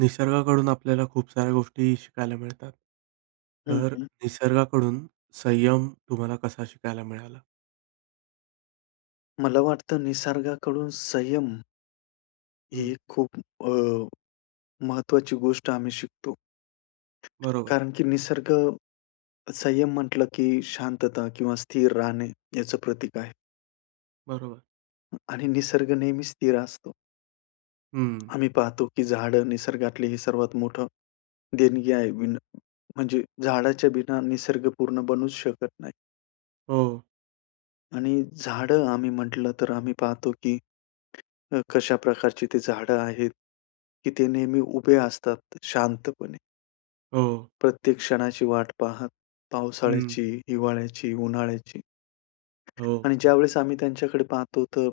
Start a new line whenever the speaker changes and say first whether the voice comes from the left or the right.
right: निसर्गाकडून आपल्याला खूप साऱ्या गोष्टी शिकायला मिळतात.
left: हं,
right: तर
left: हं.
right: निसर्गाकडून संयम तुम्हाला कसा शिकायला मिळाला?
left: मला वाटतं निसर्गाकडून संयम
right: हं.
left: ही खूप अ, महत्त्वाची गोष्ट आम्ही शिकतो.
right: बरोबर.
left: कारण की निसर्ग, संयम म्हंटलं की शांतता किंवा स्थिर राहणे याचं प्रतीक आहे.
right: बरोबर.
left: हं, आणि निसर्ग नेहमी स्थिर असतो.
right: हं.
left: आम्ही पाहतो की झाडं निसर्गातले हे सर्वात मोठं देणगी आहे. बिना म्हणजे झाडाच्या बिना निसर्गपूर्ण बनूच शकत नाही.
right: हो.
left: आणि झाडं आम्ही म्हटलं तर आम्ही पाहतो, की अ, कशा प्रकारची ती झाडं आहेत, की ते नेहमी उभे असतात शांतपणे.
right: हो.
left: प्रत्येक क्षणाची वाट पाहत.
right: हं.
left: पावसाळ्याची, हिवाळ्याची, उन्हाळ्याची.
right: हो.
left: आणि ज्यावेळेस आम्ही त्यांच्याकडे पाहतो तर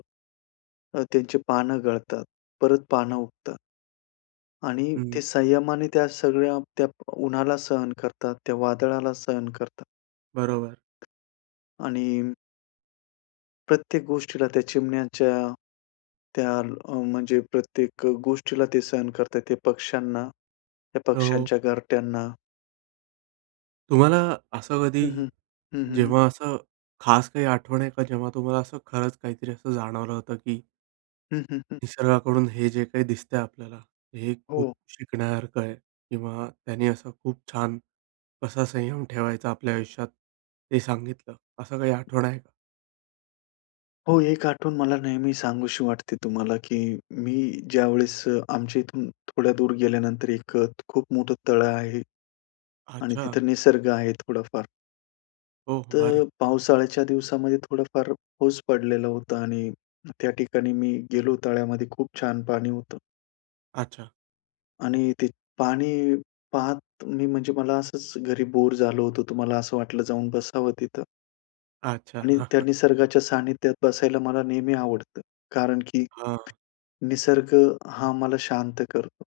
left: अ, त्यांची पानं गळतात, परत पान उगतात आणि
right: हं.
left: ते संयमाने त्या सगळ्या, त्या प उन्हाला सहन करतात, त्या वादळाला सहन करतात.
right: बरोबर.
left: आणि प्रत्येक गोष्टीला, त्या चिमण्याच्या, त्या अ, म्हणजे प्रत्येक गोष्टीला ते सहन करतात. ते पक्ष्यांना, त्या
right: हो.
left: पक्ष्यांच्या घरट्यांना.
right: तुम्हाला असं
left: हं,
right: कधी,
left: हं. हं, हं.
right: जेव्हा असं खास काही आठवण येत, जेव्हा तुम्हाला असं खरंच काहीतरी असं जाणवलं होतं? की
left: हं, हं, हं.
right: निसर्गाकडून हे जे काही दिसत आहे आपल्याला, हे खूप
left: हो.
right: शिकण्यासारखं आहे किंवा त्यांनी अस खूप छान, कसा संयम ठेवायचा. आपल्या आयुष्यात हे सांगितलं, असं काही आठवण आहे का?
left: हो, एक आठवून मला नेहमी सांगूशी वाटते तुम्हाला, की मी ज्यावेळेस आमच्या इथून थोड्या दूर गेल्यानंतर, एक अ, खूप मोठं तळ आहे. आणि
right: अच्छा.
left: तिथं निसर्ग आहे, थोडाफार.
right: ओ!
left: तर
right: भारी.
left: पावसाळ्याच्या दिवसामध्ये, थोडाफार पाऊस पडलेला होता. आणि त्या ठिकाणी मी गेलो, तळ्यामध्ये खूप छान पाणी होतं.
right: अच्छा.
left: आणि ते पाणी पाहत मी म्हणजे मला असंच घरी बोर झालो होतो, तर मला असं वाटलं, जाऊन बसावं तिथं.
right: अच्छा.
left: आणि त्या निसर्गाच्या सानिध्यात बसायला मला नेहमी आवडतं, कारण की
right: हां.
left: निसर्ग हा आम्हाला शांत करतो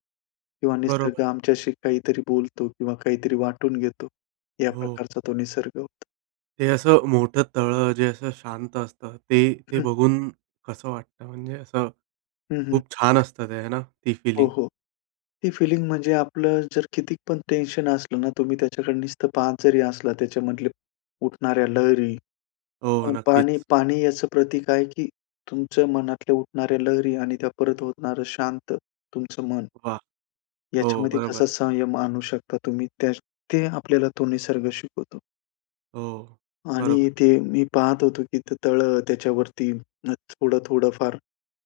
left: किंवा
right: बरोबर.
left: निसर्ग आमच्याशी काहीतरी बोलतो किंवा काहीतरी वाटून घेतो, या
right: हो.
left: प्रकारचा तो निसर्ग होता.
right: ते असं मोठं तळं, जे असं शांत असतं, ते ते
left: हं.
right: बघून कसं वाटतं? म्हणजे असं
left: हं, हं.
right: खूप छान असतं, ते आहे ना, ती
left: हो,
right: फीलिंग?
left: हो. ती फिलिंग म्हणजे आपलं जर किती पण टेन्शन असलं ना, तुम्ही त्याच्याकडे नुसतं पाहत जरी असलं, त्याच्यामधल्या उठणाऱ्या लहरी,
right: हो,
left: अ, पाणी
right: नक्कीच.
left: पाणी याचं प्रतीक आहे, की तुमच्या मनातल्या उठणाऱ्या लहरी आणि त्या परत होणारं शांत तुमचं मन.
right: वाह! हो,
left: याच्यामध्ये
right: बरोबर.
left: कसा संयम आणू शकता तुम्ही, त्या ते आपल्याला तो निसर्ग शिकवतो.
right: हो, बरोबर.
left: आणि ते मी पाहत होतो, की ते तळं त्याच्यावरती थोडं, थोडं फार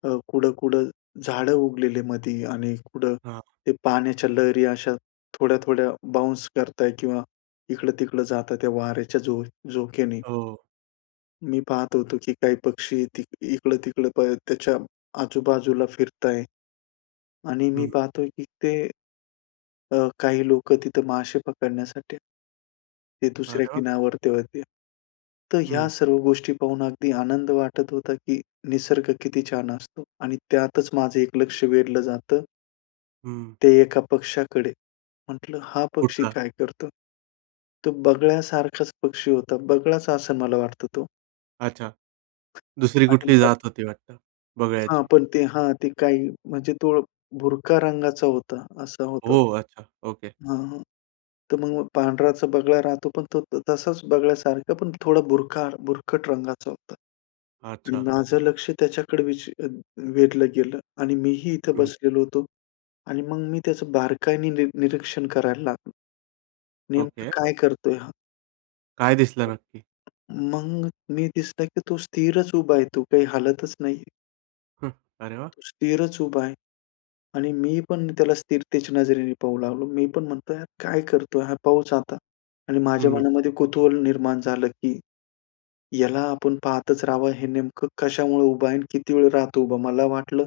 left: अ, कुड-कुड झाडं उगलेले मध्ये आणि कुड
right: हां.
left: ते पाण्याच्या लहरी अशा थोड्या-थोड्या बाउन्स करताय किंवा इकडं-तिकडं जाताय, त्या वार्‍याच्या झो झोक्याने.
right: हो.
left: मी पाहत होतो, की काही पक्षी ति अ, इकडं-तिकडं पळ त्याच्या आजूबाजूला फिरताय. आणि मी
right: हं.
left: पाहतोय, की ते, अ, काही लोकं तिथं मासे पकडण्यासाठी ते दुसऱ्या
right: अरे, वा!
left: किनारावरती होते. तर ह्या
right: हं.
left: सर्व गोष्टी पाहून अगदी आनंद वाटत होता, की निसर्ग किती छान असतो. आणि त्यातच माझं एक लक्ष वेधलं जातं
right: हं.
left: ते एका पक्षाकडे म्हटलं, हा पक्षी
right: कुठला?
left: काय करतो? तो बगळ्यासारखाच पक्षी होता, बगळ्याचा असं मला वाटतं तो.
right: अच्छा, दुसरी
left: आणि
right: कुठली
left: मग
right: जात होती, वाटतं
left: हां,
right: बगळ्याची.
left: पण ते हां, ते काही म्हणजे तो बुरका रंगाचा होता, असा होता.
right: ओ! अच्छा, ओके.
left: हां, तर मग पांढराचा बगळा राहतो पण तो तसाच बगळ्यासारखं, पण थोडा बुरखा बुरखट रंगाचं होतं आणि
right: अच्छा.
left: माझं लक्ष त्याच्याकडे विच वेधलं गेलं आणि मीही इथे
right: हं.
left: बसलेलो होतो आणि मग मी त्याचं बारकाईने नि निरीक्षण करायला लागलो. नेमकं
right: ओके.
left: काय करतोय हा?
right: काय दिसलं नक्की?
left: मग नी दिसतंय, की तो स्थिरच उभा आहे. तू काही हालतच नाही.
right: हं, अरे वाह!
left: तो स्थिरच उभा आहे. आणि मी पण त्याला स्थिरतेच्या नजरेने पाहू लागलो. मी पण म्हणतो, हा काय करतोय हा पहुच आता. आणि माझ्या
right: हं.
left: मनामध्ये कुतूहल निर्माण झालं, की याला आपण पाहतच राहावं. हे नेमकं कशामुळे उभं आहे आणि किती वेळ राहतो? उभं मला वाटलं,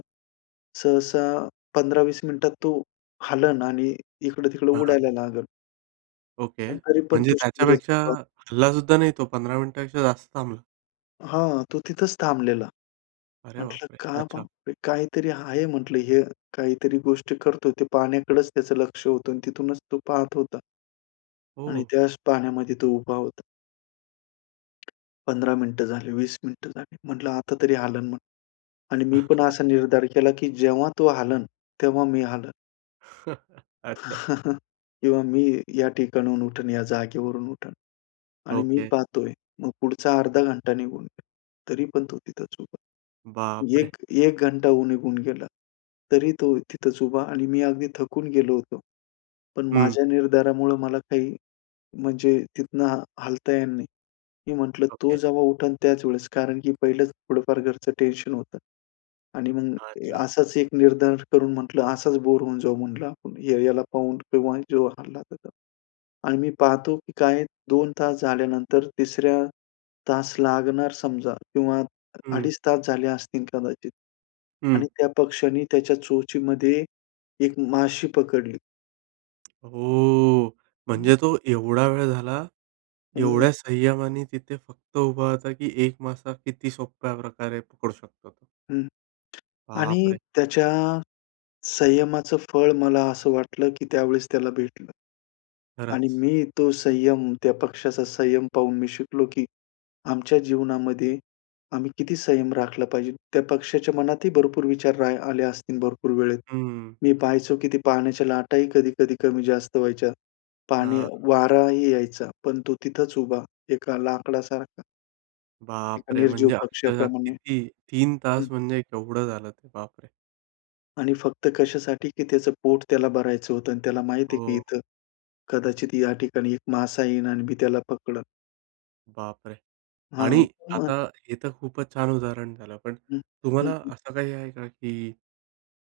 left: सहसा 15-20 मिनिटात तो हलेल आणि इकडं-तिकडं
right: हां, हां.
left: उडायला लागेल.
right: ओके,
left: पण तरी पण
right: म्हणजे
left: तो स्थिरच
right: त्याच्यापेक्षा
left: उभा
right: हलला सुद्धा नाही, तो 15 मिनिटांपेक्षा जास्त थांबला?
left: हां, तो तिथंच थांबलेला.
right: अरे
left: म्हटलं
right: बापरे!
left: का
right: अच्छा!
left: मग काहीतरी आहे, म्हटलं हे काहीतरी गोष्ट करतोय. ते पाण्याकडेच त्याचं लक्ष होतं आणि तिथूनच तो पाहत होता
right: हो,
left: आणि
right: हो.
left: त्याच पाण्यामध्ये तो उभा होता. 15 मिनिटं झाले, 20 मिनिटं झाली, म्हटलं आता तरी हलेल मग. आणि मी पण असा निर्धार केला, की जेव्हा तो हलेल, तेव्हा मी हलेन.
right: अच्छा.
left: किंवा मी या ठिकाणाहून उठून, या जागेवरून उठेन. आणि मी
right: ओके.
left: पाहतोय. मग पुढचा अर्धा घंटा निघून गेला, तरी पण तो तिथंच उभा होता.
right: बापरे!
left: 1, 1 घंटा होऊ निघून गेला, तरी तो तिथंच उभा आणि मी अगदी थकून गेलो होतो, पण
right: हं.
left: माझ्या निर्धारामुळं मला काही म्हणजे तिथून हलता येणार नाही. मी म्हटलं, तो
right: ओके.
left: जेव्हा उठेल त्याच वेळेस, कारण की पहिलंच थोडंफार घरचं टेन्शन होतं. आणि मग
right: अच्छा.
left: असाच एक निर्धार करून म्हटलं, असाच बोर होऊन जाऊ, म्हटलं आपण या याला पाहून, तेव्हा जो हलला तर तो. आणि मी पाहतो की काय, 2 तास झाल्यानंतर, 3ऱ्या तास लागणार समजा किंवा
right: हं.
left: अडीच तास झाले असतील कदाचित. आणि
right: हं.
left: त्या पक्षाने त्याच्या चोचीमध्ये एक माशी पकडली.
right: ओ! म्हणजे तो एवढा वेळ झाला,
left: हम्म.
right: एवढ्या संयमाने तिथे फक्त उभा होता, की एक मासा किती सोप्या प्रकारे पकडू शकतो.
left: हं. आणि
right: बापरे!
left: त्याच्या संयमाचं फळ मला असं वाटलं की त्यावेळेस त्याला भेटलं आणि
right: खरंच.
left: मी तो संयम, त्या पक्षाचा संयम पाहून मी शिकलो की आमच्या जीवनामध्ये आम्ही किती संयम राखला पाहिजे. त्या पक्षाच्या मनात ही भरपूर विचार रा आले असतील, भरपूर वेळेत.
right: हं, हं.
left: मी पाहायचो की ती पाण्याच्या लाटा ही कधी-कधी, कमी-जास्त व्हायच्या, पाणी
right: हां.
left: वारा ही यायचा. पण तो तिथंच उभा, एका लाकडासारखा. एका
right: बापरे!
left: निर्जीव
right: म्हणजे अक्षरशः
left: पक्ष्याप्रमाणे,
right: किती? 3:00
left: हं.
right: तास म्हणजे केवढं झालं ते, बापरे!
left: आणि फक्त कशासाठी की त्याचं पोट त्याला भरायचं होतं आणि त्याला माहिती आहे की
right: हो.
left: इथं कदाचित या ठिकाणी एक मासा येईल आणि मी त्याला पकडलं.
right: बापरे!
left: हां.
right: आणि
left: [unintelligible]
right: आता हे तर खूपच छान उदाहरण झालं. पण
left: हं, हं,
right: तुम्हाला
left: हं.
right: असं काही आहे का की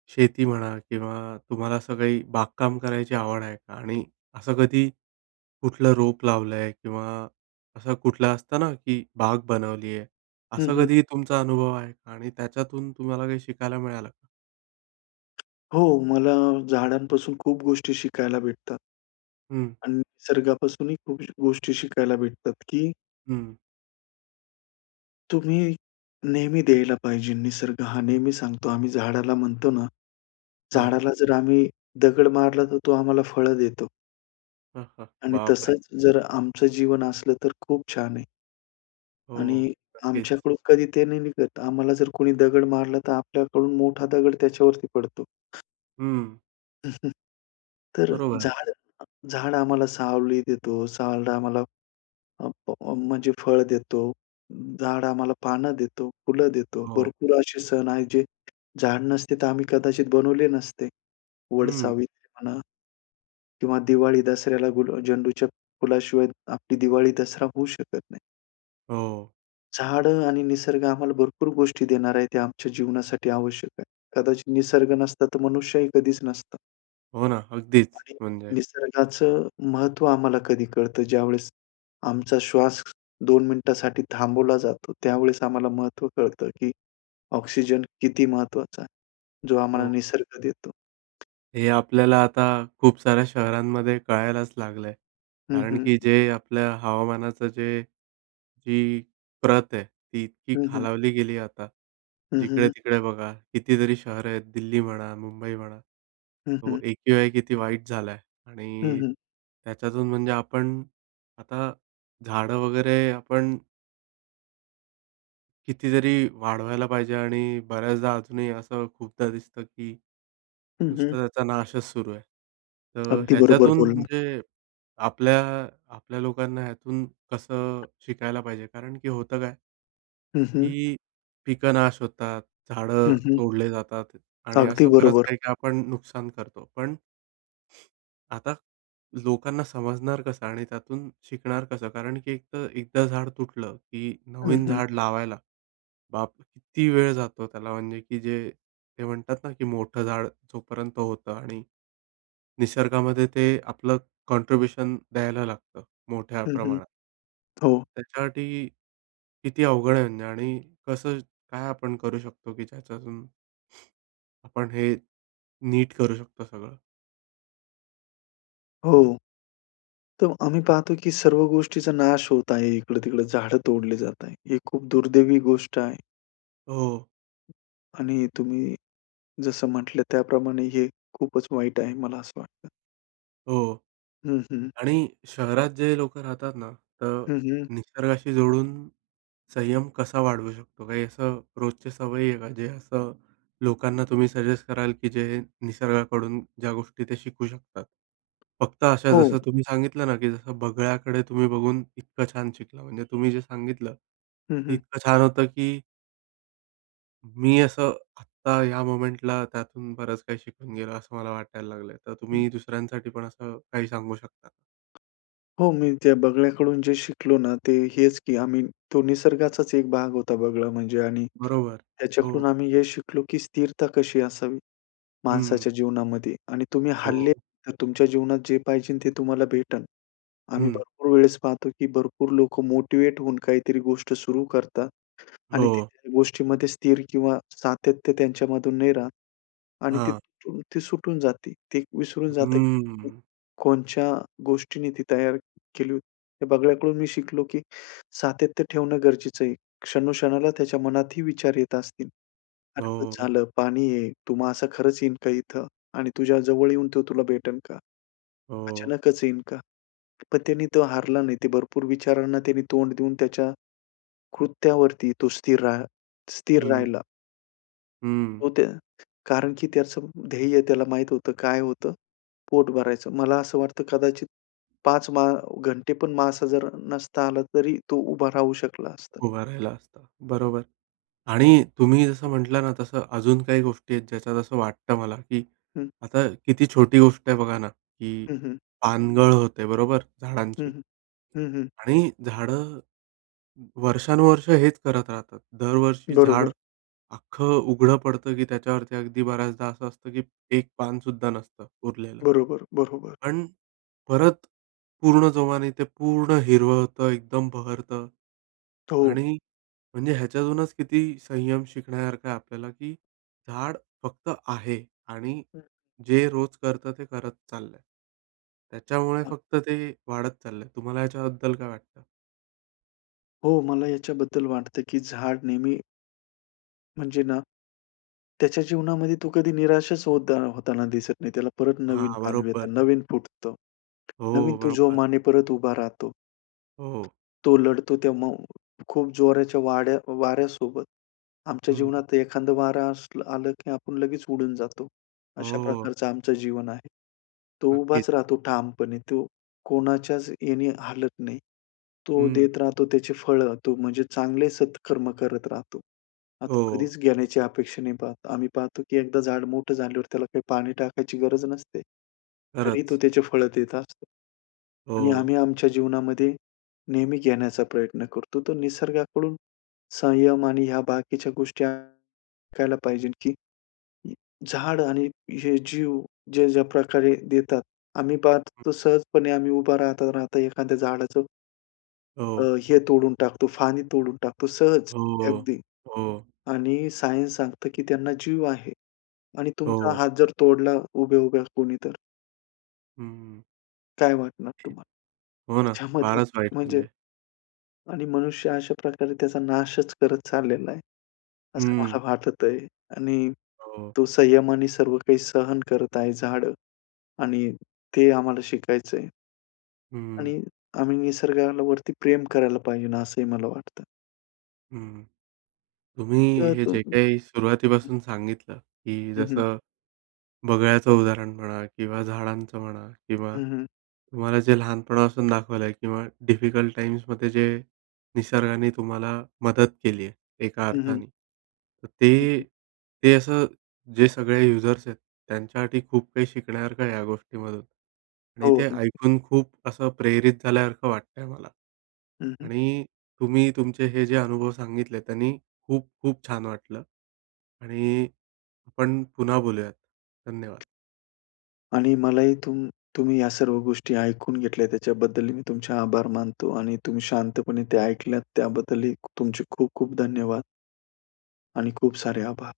right: शेती म्हणा किंवा तुम्हाला असं काही बागकाम करायची आवड आहे का? आणि असं कधी कुठलं रोप लावलं आहे किंवा असं कुठलं असतं ना की बाग बनवली आहे,
left: हं,
right: असं
left: हं.
right: कधी ही तुमचा अनुभव आहे का? आणि त्याच्यातून तुम्हाला काही शिकायला मिळालं का?
left: हो, मला झाडांपासून खूप गोष्टी शिकायला भेटतात
right: हं.
left: आणि निसर्गापासूनही खूप गोष्टी शिकायला भेटतात, की
right: हं.
left: तुम्ही नेहमी द्यायला पाहिजे. निसर्ग हा नेहमी सांगतो, आम्ही झाडाला म्हणतो ना,
right: हां.
left: झाडाला जर आम्ही दगड मारला तर तो आम्हाला फळं देतो.
right: हं, हं.
left: आणि
right: बापरे!
left: तसंच, जर आमचं जीवन असलं, तर खूप छान आहे.
right: हो,
left: आणि
right: हो. नक्कीच.
left: आमच्याकडून कधी ते नाही निघत. आम्हाला जर कोणी दगड मारला, तर आपल्याकडून मोठा दगड त्याच्यावरती पडतो.
right: हं.
left: तर
right: बरोबर.
left: झाड झाड आम्हाला सावली देतो, झाड आम्हाला अ, फ म्हणजे फळ देतो, झाड आम्हाला पानं देतो, फुलं देतो.
right: हो.
left: भरपूर असे सण आहेत, जे झाड नसते तर आम्ही कदाचित बनवले नसते.
right: हं.
left: वटसावित्री म्हणा किंवा दिवाळी-दसऱ्याला गुला झेंडूच्या फुलाशिवाय आपली दिवाळी-दसरा होऊ शकत नाही.
right: हो.
left: झाडं आणि निसर्ग आम्हाला भरपूर गोष्टी देणार आहेत, ते आमच्या जीवनासाठी आवश्यक आहे. कदाचित निसर्ग नसता, तर मनुष्यही कधीच नसता.
right: हो ना अगदीच.
left: आणि
right: म्हणजे
left: निसर्गाचं महत्त्व आम्हाला कधी कळतं, ज्यावेळेस आमचा श्वास 2 मिनिटांसाठी थांबवला जातो. त्यावेळेस आम्हाला महत्त्व कळतं, की ऑक्सिजन किती महत्त्वाचा आहे. जो आम्हाला
right: हो.
left: निसर्ग देतो.
right: हे आपल्याला आता खूप साऱ्या शहरांमध्ये कळायलाच लागलंय.
left: हं,
right: कारण
left: हं.
right: की जे आपल्या हवामानाचं जे जी प्रत आहे ती इतकी
left: हं, हं.
right: खालावली गेली आहे आता.
left: हं, हं, हं.
right: जिकडे-तिकडे बघा कितीतरी शहरं आहेत. दिल्ली म्हणा मुंबई म्हणा
left: हं,
right: तो
left: हं.
right: A. Q. I. आहे किती वाईट झालाय?
left: हं,
right: आणि
left: हं.
right: त्याच्यातून म्हणजे आपण आता झाडं वगैरे आपण कितीतरी वाढवायला पाहिजे. आणि बऱ्याचदा अजूनही असं खूपदा दिसतं की
left: हं, हं.
right: नुसता त्याचा नाशच सुरू आहे. तर
left: अगदी बरोबर
right: ह्याच्यातून
left: बोललात.
right: म्हणजे आपल्या आपल्या लोकांना ह्यातून कसं शिकायला पाहिजे, कारण की होतं काय?
left: हं, हं.
right: ही पिकं नाश होतात,
left: हं,
right: झाडं
left: हं.
right: तोडले जातात आणि
left: अगदी
right: असं बरंच
left: बरोबर.
right: काही-काही आपण नुकसान करतो. पण ...आता लोकांना समजणार कसं? आणि त्यातून शिकणार कसं? कारण की एक तर, एकदा झाड तुटलं की
left: हं,
right: नवीन
left: हं.
right: झाड लावायला, बाप! किती वेळ जातो त्याला म्हणजे की जे, ते म्हणतात ना, की मोठं झाड जोपर्यंत होतं आणि निसर्गामध्ये ते आपलं कॉन्ट्रीब्यूशन द्यायला लागतं मोठ्या
left: हं, हं.
right: प्रमाणात.
left: हो.
right: त्यासाठी किती अवघड आहे म्हणजे आणि कसं काय आपण करू शकतो की ज्याच्यातून आपण हे नीट करू शकतो सगळं.
left: हो. तर आम्ही पाहतो की सर्व गोष्टीचा नाश होत आहे. इकडं-तिकडं झाडं तोडली जातायत. ही खूप दुर्दैवी गोष्ट आहे.
right: हो.
left: आणि तुम्ही जसं म्हटलं त्याप्रमाणे हे खूपच वाईट आहे, मला असं वाटतं.
right: हो
left: हं, हं.
right: आणि शहरात जे लोकं राहतात ना, तर
left: हं, हं.
right: निसर्गाशी जोडून संयम कसा वाढवू शकतो? काही असं रोजचे सवयी आहेत का, जे असं लोकांना तुम्ही सजेस्ट कराल, की जे निसर्गाकडून ज्या गोष्टी त्या शिकू शकतात? फक्त अशा
left: हो.
right: जसं तुम्ही सांगितलं ना, की जसं बगळ्याकडे तुम्ही बघून इतकं छान शिकला, म्हणजे तुम्ही जे सांगितलं,
left: हं,
right: ते
left: हं.
right: इतकं छान होतं, की मी असं आत्ता, ह्या मोमेंटला, त्यातून बरंच काही शिकून गेलो असं मला वाटायला लागल आहे. तर
left: हं.
right: तुम्ही दुसऱ्यांसाठी पण असं काही सांगू शकता?
left: हो. मी त्या बगळ्याकडून जे शिकलो ना, ते हेच की आम्ही तो निसर्गाचाच एक भाग होता, बगळा म्हणजे आणि
right: बरोबर,
left: त्याच्याकडून
right: हो.
left: आम्ही हे शिकलो, की स्थिरता कशी असावी
right: हं, हं.
left: माणसाच्या जीवनामध्ये आणि तुम्ही
right: हो,
left: हरले,
right: हो.
left: तर तुमच्या जीवनात जे पाहिजे ते तुम्हाला भेटेल. आम्ही
right: हं.
left: भरपूर वेळेस पाहतो की भरपूर लोकं मोटिव्हेट होऊन काहीतरी गोष्ट सुरू करतात. आणि ती
right: हो.
left: गोष्टीमध्ये स्थिर किंवा सातत्य, त्यांच्यामधून नाही राहत आणि ती,
right: हां.
left: ती सुटून जाते. ते विसरून जातं की
right: हम्म.
left: कोणच्या गोष्टीने ती तयार केली होती. हे बगळ्याकडून मी शिकलो की सातत्य ठेवणं गरजेचं आहे. क्षणो-क्षणाला त्याच्या मनातही विचार येत असतील. अरे पण,
right: हो.
left: झालं पाणी आहे. तो मासा खरंच येईन का इथं आणि तुझ्या जवळ येऊन तो तुला भेटेल का?
right: हो.
left: अचानकच येईन का? पण त्याने तो हारला नाही. ते भरपूर विचारांना त्याने तोंड देऊन, त्याच्या कृत्यावरती तो स्थिर रा स्थिर
right: हं.
left: राहिला.
right: हं.
left: हो त्या कारण की त्याचं ध्येय त्याला माहीत होतं. काय होतं? पोट भरायचं. मला असं वाटतं, कदाचित 5 मां घंटे पण मासा जर नसता आला तरी तो उभा राहू शकला असता.
right: उभा राहिला असता, बरोबर आणि तुम्ही जसं म्हटलं ना, तसं अजून काही गोष्टी आहेत, ज्याच्यात असं वाटतं मला, की
left: हं.
right: आता किती छोटी गोष्ट आहे बघा ना, की
left: हं, हं.
right: पानगळ होते, बरोबर,
left: हं,
right: झाडांची?
left: हं. हं, हं.
right: आणि झाडं वर्षानुवर्षे हेच करत राहतात. दरवर्षी झाड
left: बरोबर.
right: अख्खं उघडं पडतं, की त्याच्यावरती अगदी बऱ्याचदा असं असतं, की 1 पान सुद्धा नसतं उरलेलं.
left: बरोबर, बरोबर.
right: पण परत पूर्ण जोमाने ते पूर्ण हिरवं होतं, एकदम बहरतं
left: हो.
right: आणि म्हणजे, ह्याच्यातूनच किती संयम शिकण्यासारखं आहे आपल्याला, की झाड फक्त आहे आणि
left: हं.
right: जे रोज करतं ते करत चाललं आहे. त्याच्यामुळे फक्त ते वाढत चाललंय. तुम्हाला याच्याबद्दल काय वाटतं?
left: हो, मला याच्याबद्दल वाटतं, की झाड नेहमी म्हणजे ना, त्याच्या जीवनामध्ये तो कधी निराशच होदा होताना दिसत नाही. त्याला परत नवीन
right: हां,
left: पालवी
right: बरोबर.
left: येतात, नवीन फुटतं, नवीन
right: हो,
left: तो
right: बरोबर.
left: जोमाने परत उभा राहतो.
right: हो.
left: तो लढतो तेव्हा खूप जोराच्या वाड्या वाऱ्यासोबत. आमच्या
right: हम्म.
left: जीवनात एखादं वारं असलं आला, की आपण लगेच उडून जातो. अशा
right: हो.
left: प्रकारचं आमचं जीवन आहे. तो
right: नक्कीच.
left: उभाच राहतो ठामपणे, तो कोणाच्याच याने हालत नाही. तो
right: हं.
left: देत राहतो त्याची फळं, तो म्हणजे चांगले सत्कर्म करत राहतो. आता तो
right: हो.
left: कधीच घेण्याची अपेक्षा नाही पाहत. आम्ही पाहतो, की एकदा झाड मोठं झाल्यावर त्याला काही पाणी टाकायची गरज नसते, तरी तो
right: खरंच.
left: त्याचे फळ देत असतो. आणि
right: हो.
left: आम्ही आमच्या जीवनामध्ये नेहमी घेण्याचा प्रयत्न करतो. तो निसर्गाकडून संयम आणि या बाकीच्या गोष्टी शिकायला पाहिजे, की झाड आणि हे जीव ज्या, ज्या प्रकारे देतात, आम्ही पाहत, तो सहजपणे आम्ही उभा राहता राहता एखाद्या झाडाचं अ,
right: हो.
left: हे तोडून टाकतो, पाणी तोडून टाकतो सहज
right: हो,
left: अगदी
right: हो.
left: आणि सायन्स सांगतं, की त्यांना जीव आहे आणि तुमचा
right: हो.
left: हात जर तोडला उभ्या उभ्या कोणी, तर?
right: हम्म.
left: काय वाटणार तुम्हाला?
right: हो ना.
left: त्याच्यामध्ये
right: फारच वाईट
left: म्हणजे
right: म्हणजे.
left: आणि मनुष्य अशा प्रकारे त्याचा नाशच करत चाललेला आहे, असं
right: हं.
left: मला वाटतं आहे आणि
right: हो.
left: तो संयमाने सर्व काही सहन करत आहे. झाडं आणि ते आम्हाला शिकायचं आहे.
right: हं, हं.
left: आणि आम्ही निसर्गावरती प्रेम करायला पाहिजे, असं ही मला वाटतं.
right: हं, तुम्ही
left: तर
right: हे जे काही
left: [unintelligible]
right: सुरुवातीपासून सांगितलं की
left: हं, हं.
right: जसं बगळ्याचं उदाहरण म्हणा किंवा झाडांचं म्हणा किंवा
left: हं, हं.
right: तुम्हाला जे लहानपणापासून दाखवलं आहे किंवा डिफिकल्ट टाईम्समध्ये जे निसर्गाने तुम्हाला मदत केली आहे, एका
left: हं, हं.
right: अर्थाने. तर
left: हं,
right: ते
left: हं.
right: ते असं जे सगळे युजर्स आहेत, त्यांच्यासाठी खूप काही शिकण्यासारखं आहे या गोष्टीमधून आणि
left: हो
right: ते
left: अगदी.
right: ऐकून खूप असं प्रेरित झाल्यासारखं वाटतं आहे मला
left: हं, हं.
right: आणि तुम्ही तुमचे हे जे अनुभव सांगितले, त्यानी खूप-खूप छान वाटलं आणि आपण पुन्हा बोलूयात, धन्यवाद.
left: आणि मला ही तुम तुम्ही या सर्व गोष्टी ऐकून घेतल्या, त्याच्याबद्दल मी तुमचे आभार मानतो आणि तुम्ही शांतपणे ते ऐकल्यात, त्याबद्दल तुमचे खूप-खूप धन्यवाद. आणि खूप सारे आभार.